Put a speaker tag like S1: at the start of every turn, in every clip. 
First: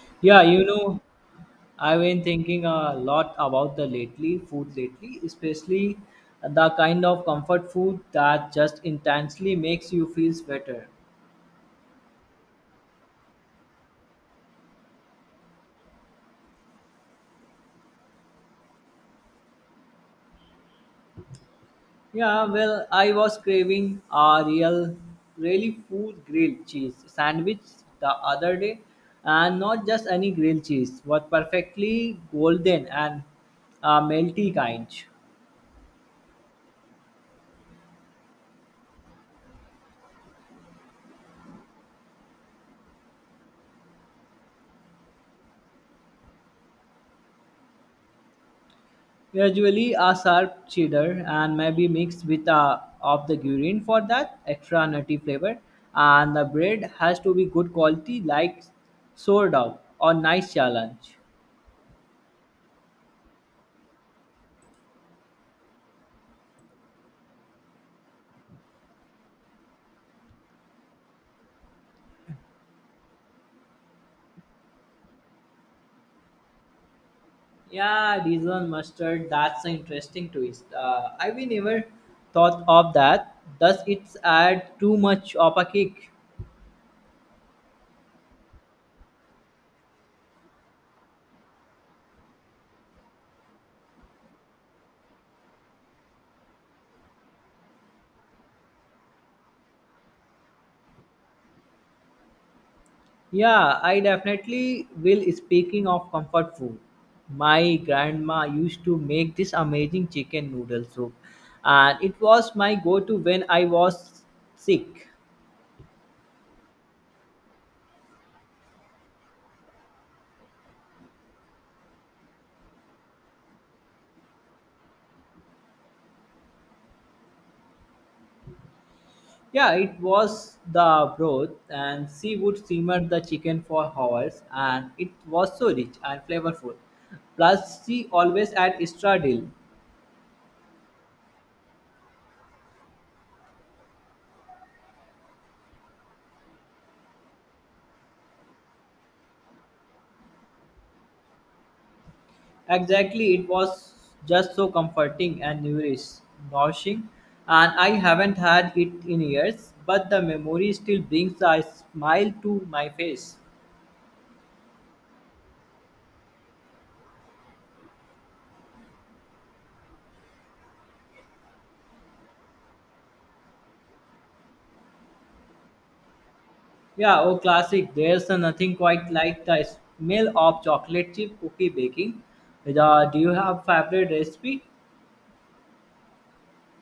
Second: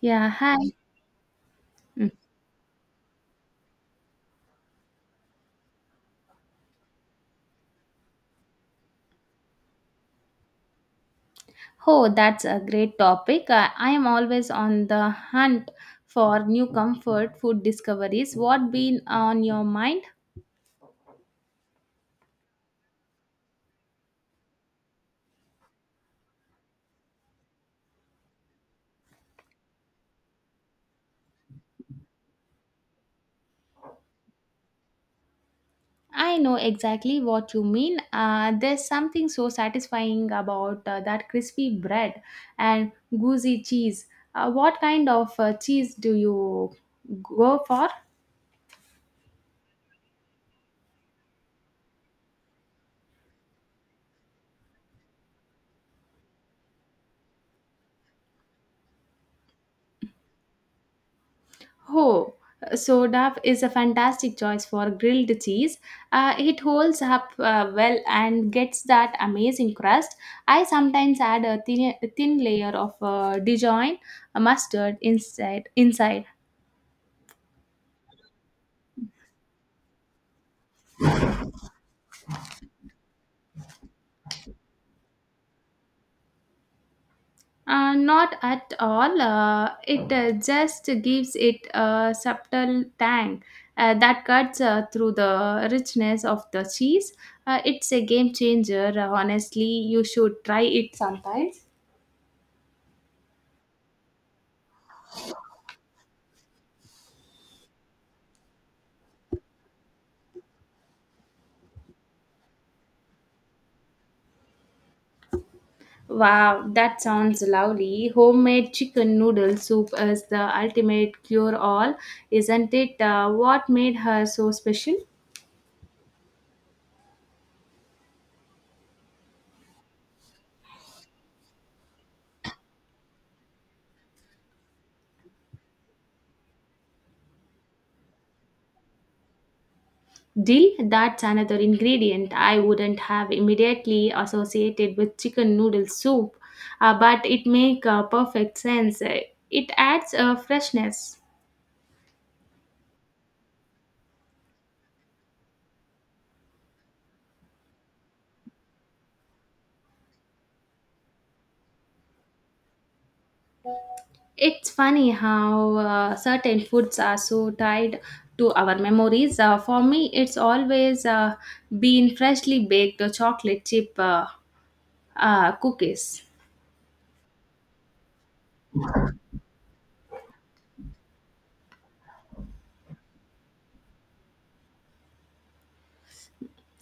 S1: Yeah,
S2: Yeah, you
S1: hi.
S2: know, I've
S1: Mm.
S2: been thinking a lot about the lately food lately, especially the kind of comfort food that just intensely makes you feel better.
S1: Oh, that's a great topic. I am always on the hunt for new comfort food discoveries. What been on your mind?
S2: Yeah, well, I was craving a real, really food grilled cheese sandwich the other day, and not just any grilled cheese, but perfectly golden and melty kind.
S1: I know exactly what you mean. There's something so satisfying about that crispy bread and gooey cheese. What kind of cheese do you go for?
S2: Gradually, a sharp cheddar and maybe mixed with a of the green for that extra nutty flavor. And the bread has to be good quality, like sourdough or nice challenge.
S1: Oh, so duff is a fantastic choice for grilled cheese. It holds up well and gets that amazing crust. I sometimes add a thin layer of Dijon mustard inside. Inside,
S2: Yeah, Dijon mustard. That's an interesting twist. I we never thought of that. Does it add too much of a kick?
S1: not at all. It just gives it a subtle tang that cuts through the richness of the cheese. It's a game changer. Honestly, you should try it sometimes.
S2: Yeah, I definitely will. Speaking of comfort food, my grandma used to make this amazing chicken noodle soup, and it was my go to when I was sick.
S1: Wow, that sounds lovely. Homemade chicken noodle soup is the ultimate cure all, isn't it? What made her so special?
S2: Yeah, it was the broth, and she would simmer the chicken for hours, and it was so rich and flavorful. Plus, she always add extra dill.
S1: Dill, that's another ingredient I wouldn't have immediately associated with chicken noodle soup, but it makes perfect sense. It adds a freshness.
S2: Exactly, it was just so comforting and nourishing, and I haven't had it in years, but the memory still brings a smile to my face.
S1: It's funny how certain foods are so tied to our memories. For me, it's always been freshly baked chocolate chip cookies.
S2: Yeah, oh, classic. There's nothing quite like the smell of chocolate chip cookie baking. The, do you have favorite recipe?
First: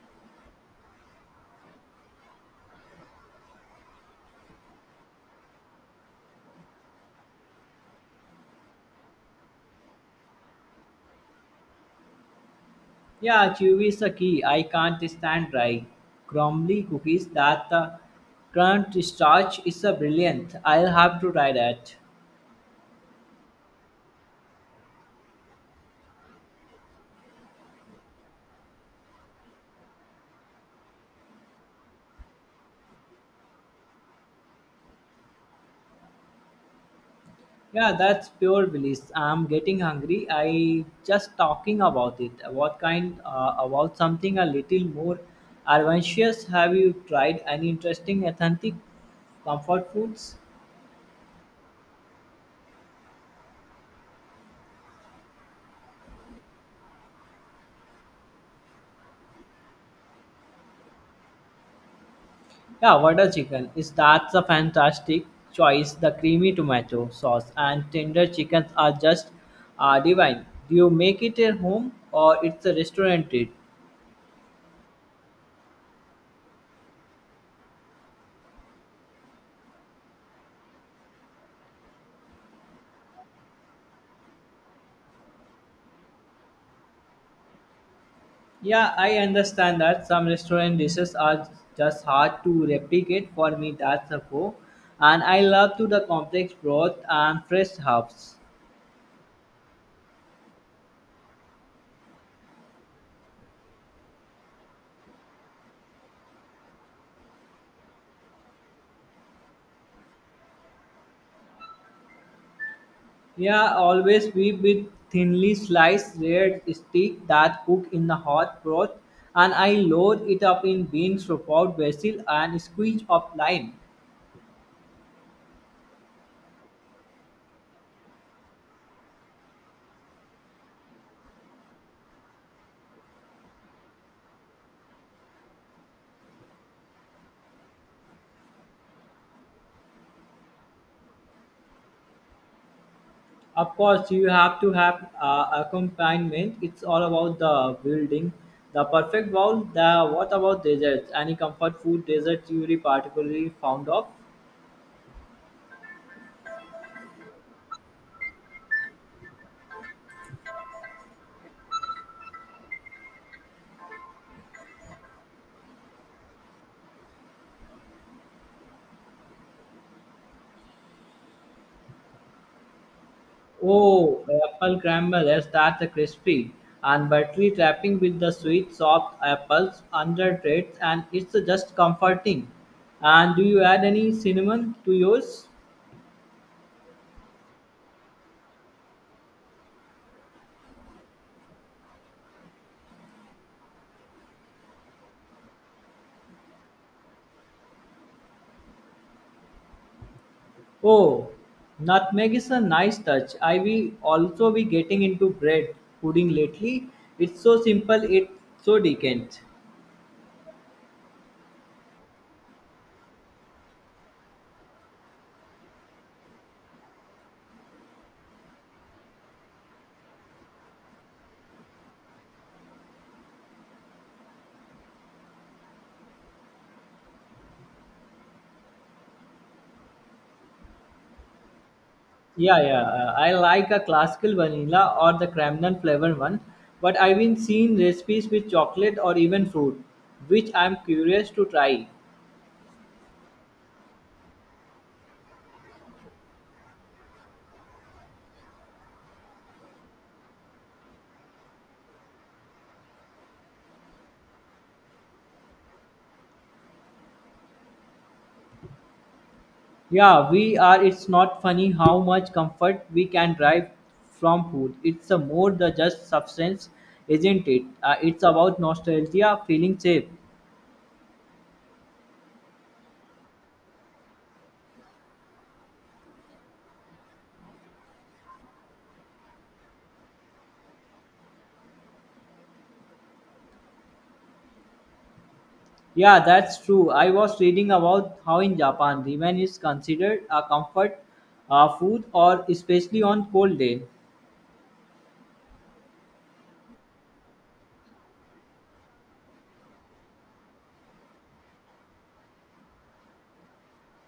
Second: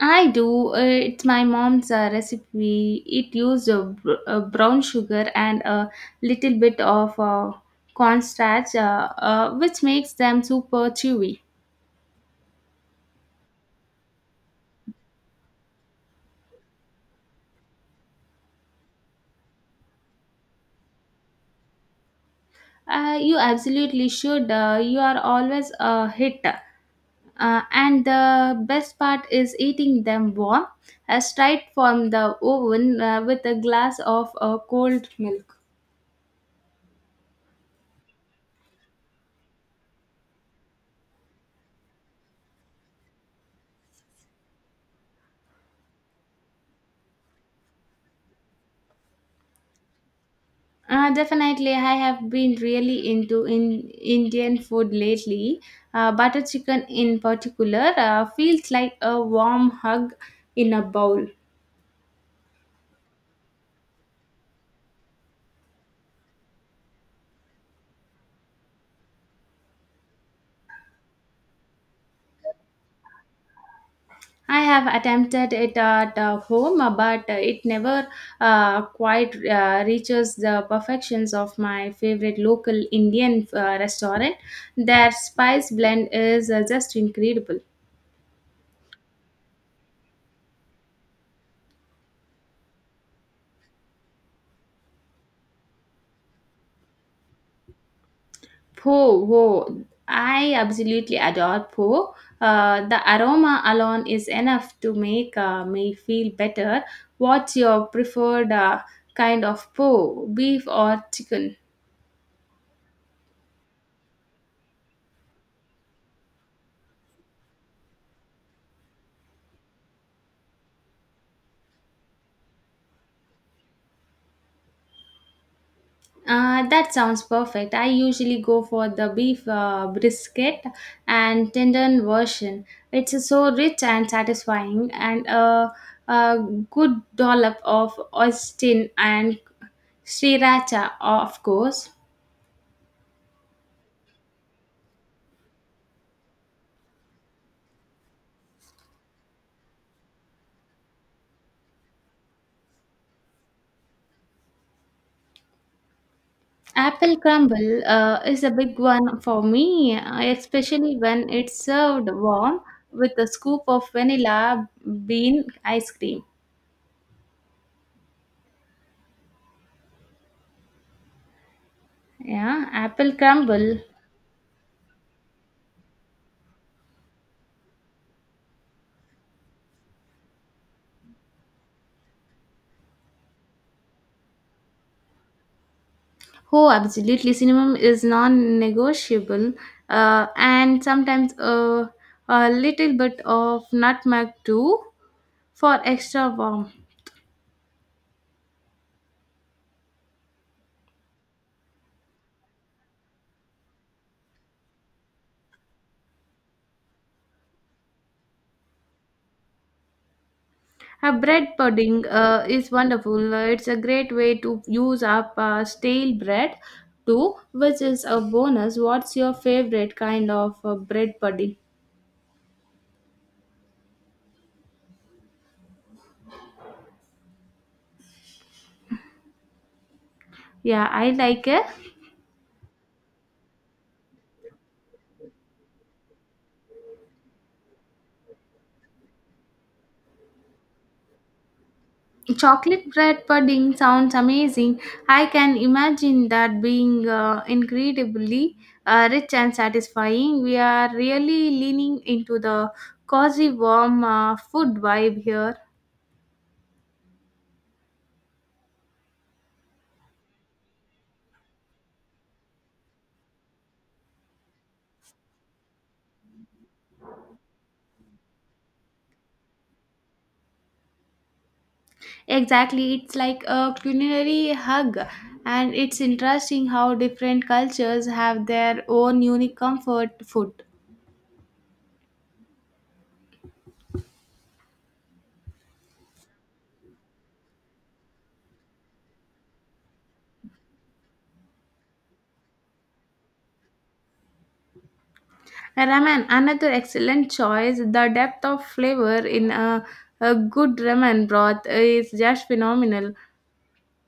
S1: I do. It's my mom's recipe. It uses brown sugar and a little bit of cornstarch, which makes them super chewy.
S2: Yeah, chewy is the key. I can't stand dry, crumbly cookies that the crunch starch is a brilliant. I'll have to try that.
S1: You absolutely should. You are always a hit. And the best part is eating them warm, straight from the oven with a glass of cold milk.
S2: Yeah, that's pure bliss. I'm getting hungry. I just talking about it. What kind about something a little more adventurous? Have you tried any interesting authentic comfort foods?
S1: Definitely, I have been really into in Indian food lately. Butter chicken, in particular, feels like a warm hug in a bowl.
S2: Yeah, water chicken is that's a fantastic choice. The creamy tomato sauce and tender chickens are just divine. Do you make it at home or it's a restaurant treat?
S1: I have attempted it at home, but it never quite reaches the perfections of my favorite local Indian restaurant. Their spice blend is just incredible.
S2: Yeah, I understand that some restaurant dishes are just hard to replicate. For me, that's a go. And I love to the complex broth and fresh herbs.
S1: Po, wo, I absolutely adore po. The aroma alone is enough to make me feel better. What's your preferred kind of po, beef or chicken?
S2: Yeah, always be with thinly sliced red steak that cook in the hot broth, and I load it up in bean, sauteed basil, and squeeze of lime.
S1: That sounds perfect. I usually go for the beef brisket and tendon version. It's so rich and satisfying, and a good dollop of Austin and sriracha, of course.
S2: Of course, you have to have accompaniment. It's all about the building, the perfect bowl. The what about desserts? Any comfort food dessert you really particularly fond of?
S1: Apple crumble is a big one for me, especially when it's served warm with a scoop of vanilla bean ice cream. Yeah, apple crumble.
S2: Oh, apple crumble. Yes, that's a crispy and buttery topping with the sweet, soft apples under it, and it's just comforting. And do you add any cinnamon to yours?
S1: Oh, absolutely. Cinema is non-negotiable, and sometimes a little bit of nutmeg too for extra warmth.
S2: Oh, nutmeg is a nice touch. I will also be getting into bread pudding lately. It's so simple, it's so decadent.
S1: A bread pudding is wonderful. It's a great way to use up stale bread too, which is a bonus. What's your favorite kind of bread pudding? Yeah, I like it.
S2: Yeah, yeah. I like a classical vanilla or the cranberry flavored one, but I've been seeing recipes with chocolate or even fruit, which I'm curious to try.
S1: Chocolate bread pudding sounds amazing. I can imagine that being incredibly rich and satisfying. We are really leaning into the cozy, warm food vibe here.
S2: Yeah, we are. It's not funny how much comfort we can derive from food. It's a more the just substance, isn't it? It's about nostalgia, feeling safe.
S1: Exactly, it's like a culinary hug, and it's interesting how different cultures have their own unique comfort food.
S2: Yeah, that's true. I was reading about how in Japan ramen is considered a comfort food or especially on cold day.
S1: Ramen, another excellent choice. The depth of flavor in a good ramen broth is just phenomenal.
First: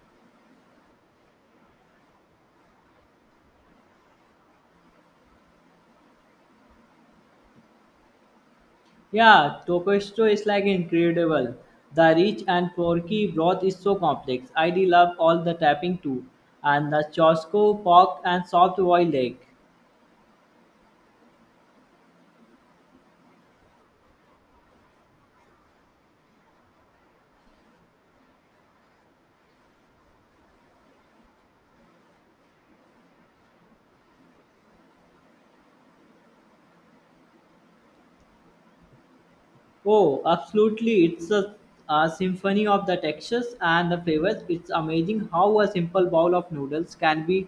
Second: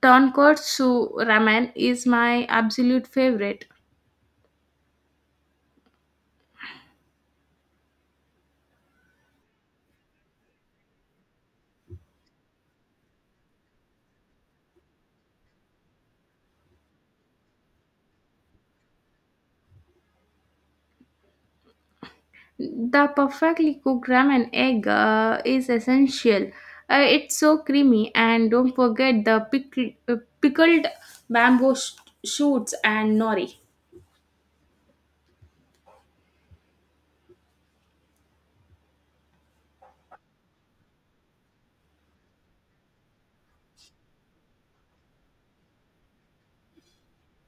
S1: Tonkotsu ramen is my absolute favorite.
S2: Yeah, tokushito is like incredible. The rich and porky broth is so complex. I do love all the tapping too. And the chosco pork and soft boiled egg.
S1: The perfectly cooked ramen egg is essential. It's so creamy, and don't forget the pickled bamboo shoots and nori.
S2: Oh, absolutely. It's a symphony of the textures and the flavors. It's amazing how a simple bowl of noodles can be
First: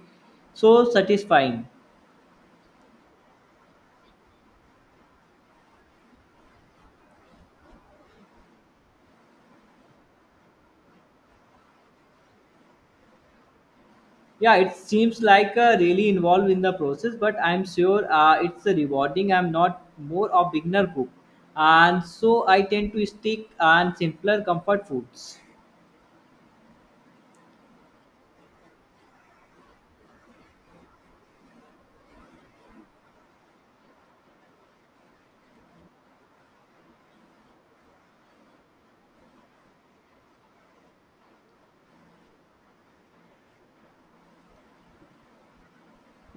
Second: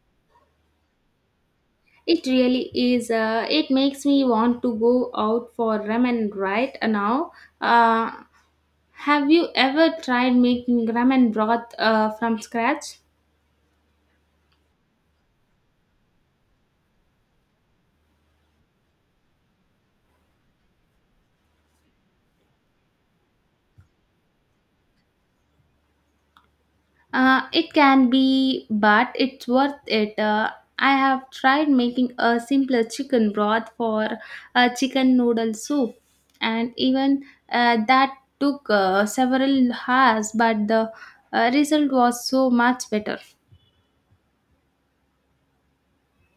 S2: so satisfying.
S1: It really is. It makes me want to go out for ramen right now. Uh, have you ever tried making ramen broth from scratch?
S2: Yeah, it seems like really involved in the process, but I'm sure it's a rewarding. I'm not more of beginner cook, and so I tend to stick on simpler comfort foods.
S1: It can be, but it's worth it. I have tried making a simpler chicken broth for a chicken noodle soup, and even that took several hours, but the result was so much better.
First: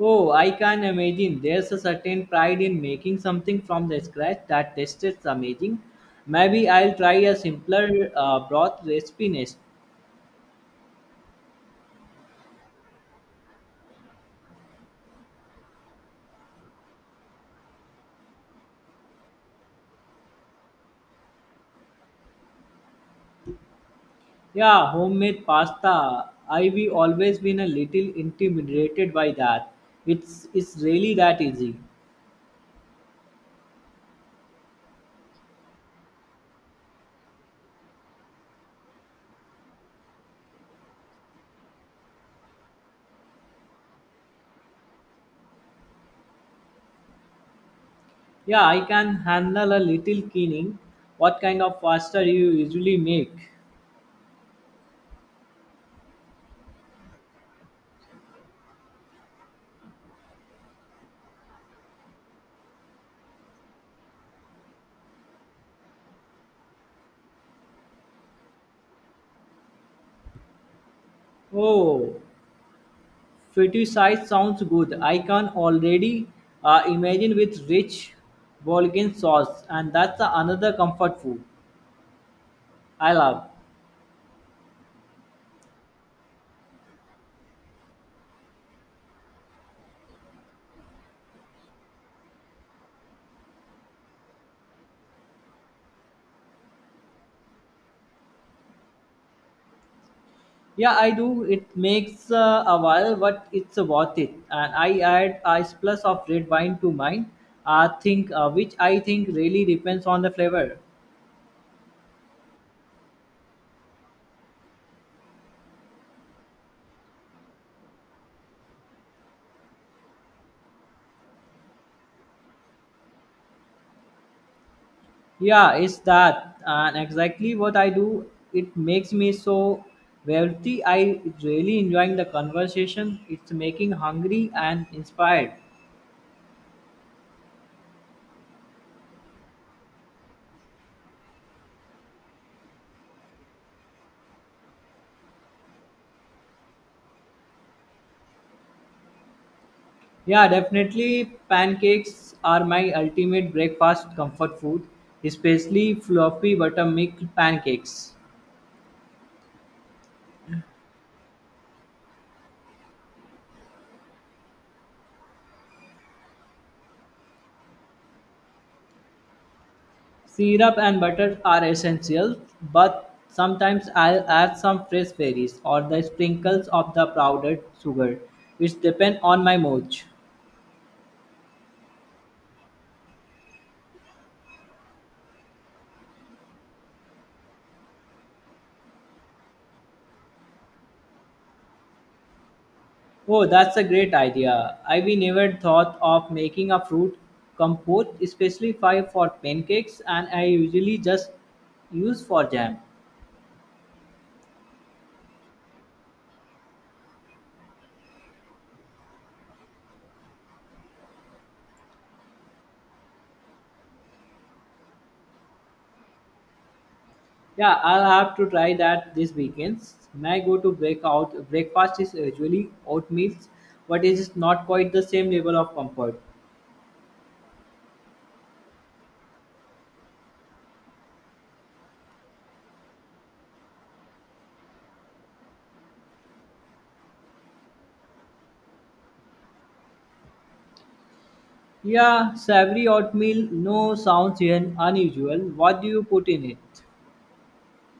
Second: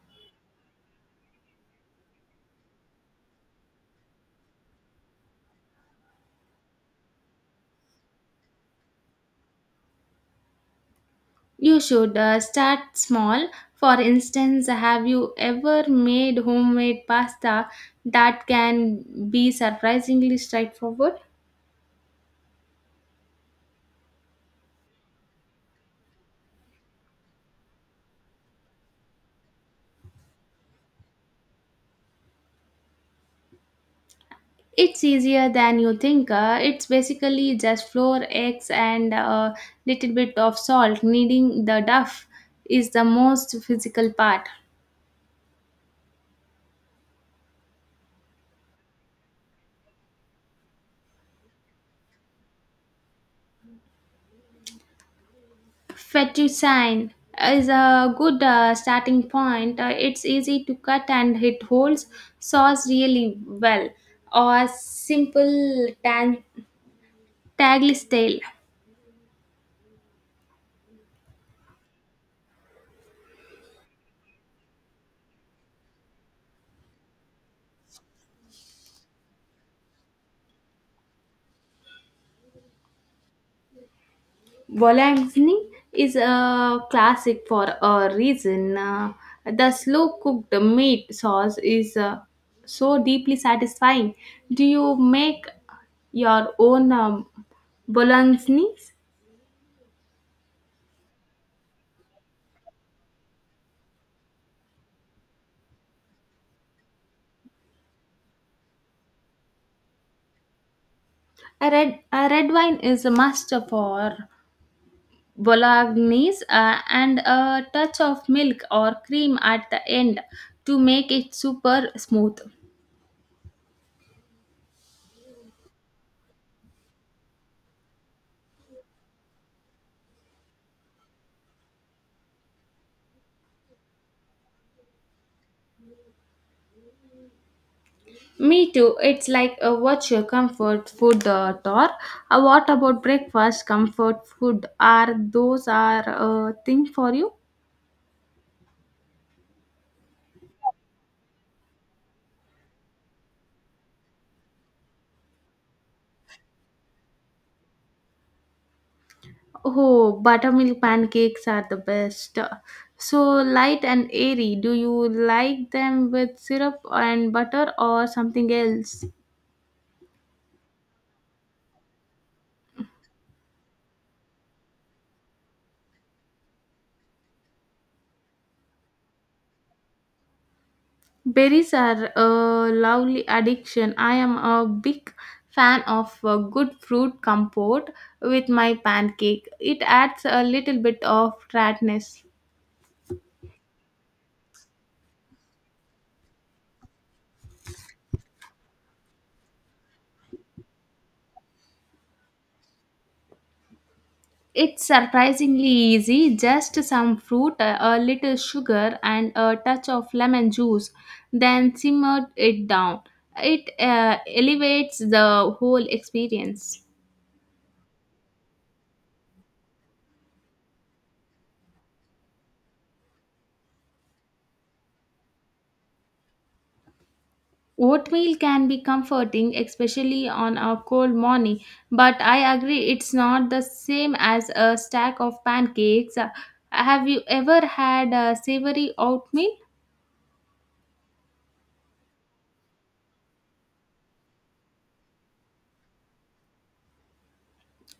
S2: Oh, I can imagine there's a certain pride in making something from the scratch that tastes amazing. Maybe I'll try a simpler broth recipe next.
S1: You should start small. For instance, have you ever made homemade pasta that can be surprisingly straightforward?
S2: Yeah, homemade pasta, I've always been a little intimidated by that. It's really that easy?
S1: It's easier than you think. It's basically just flour, eggs, and a little bit of salt. Kneading the duff is the most physical part.
S2: Yeah, I can handle a little cleaning. What kind of pasta do you usually make?
S1: Fettuccine is a good starting point. It's easy to cut and it holds sauce really well. Or simple tagliatelle.
S2: Oh, fettuccine sounds good. I can already imagine with rich Bulgarian sauce, and that's another comfort food I love.
S1: Bolognese is a classic for a reason. The slow cooked meat sauce is so deeply satisfying. Do you make your own Bolognese?
S2: Yeah, I do. It makes a while, but it's worth it. And I add a splash of red wine to mine. Which I think really depends on the flavor.
S1: A red wine is a must for Bolognese and a touch of milk or cream at the end to make it super smooth.
S2: Yeah, it's that, and exactly what I do. It makes me so wealthy. I really enjoying the conversation. It's making hungry and inspired.
S1: Me too. It's like what's your comfort food tour? What about breakfast comfort food? Are those are thing for you?
S2: Yeah, definitely pancakes are my ultimate breakfast comfort food, especially fluffy buttermilk pancakes.
S1: Oh, buttermilk pancakes are the best. So light and airy. Do you like them with syrup and butter or something else?
S2: Syrup and butter are essential, but sometimes I'll add some fresh berries or the sprinkles of the powdered sugar. It depends on my mood.
S1: Berries are a lovely addiction. I am a big fan of a good fruit compote with my pancake. It adds a little bit of tartness.
S2: Oh, that's a great idea. I have never thought of making a fruit compote, especially for pancakes, and I usually just use for jam.
S1: It's surprisingly easy, just some fruit, a little sugar, and a touch of lemon juice, then simmer it down. It elevates the whole experience.
S2: Yeah, I'll have to try that this weekend. My go-to breakout breakfast is usually oatmeal, but it is not quite the same level of comfort.
S1: Oatmeal can be comforting, especially on a cold morning, but I agree it's not the same as a stack of pancakes. Have you ever had a savory oatmeal?
S2: Yeah, savory oatmeal no sounds unusual. What do you put in it?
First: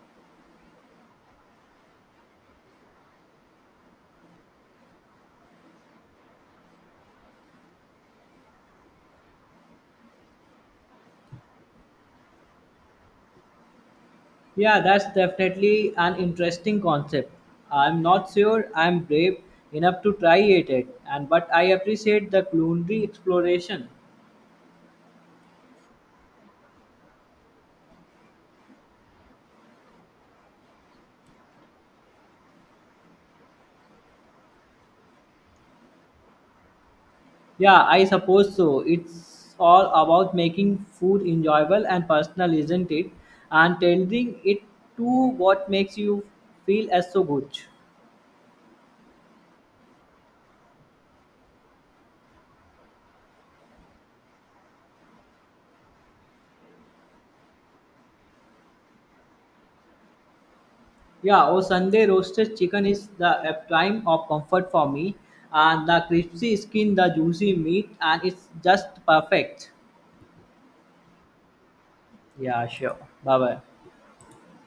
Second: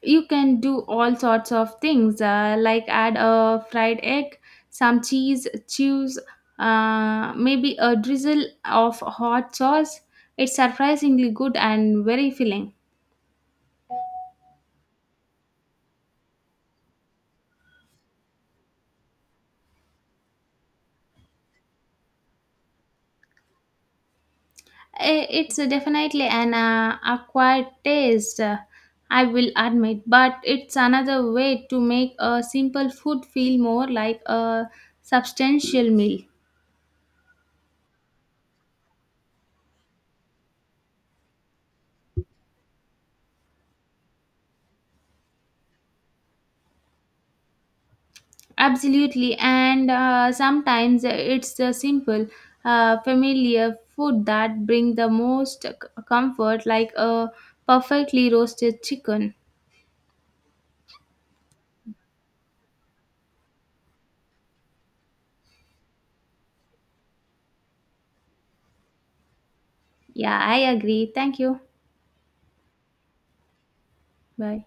S1: You can do all sorts of things, like add a fried egg, some cheese, chews, maybe a drizzle of hot sauce. It's surprisingly good and very filling.
S2: Yeah, that's definitely an interesting concept. I'm not sure I'm brave enough to try it, yet, and but I appreciate the culinary exploration.
S1: Eh, it's definitely an acquired taste, I will admit, but it's another way to make a simple food feel more like a substantial meal.
S2: Yeah, I suppose so. It's all about making food enjoyable and personal, isn't it? And tailoring it to what makes you feel as so good.
S1: Absolutely, and sometimes it's the simple, familiar food that bring the most comfort, like a perfectly roasted chicken.
S2: Yeah, oh Sunday roasted chicken is the a prime of comfort for me, and the crispy skin, the juicy meat, and it's just perfect.
S1: Yeah, I agree. Thank you.
S2: Yeah, sure. Bye bye.
S1: Bye.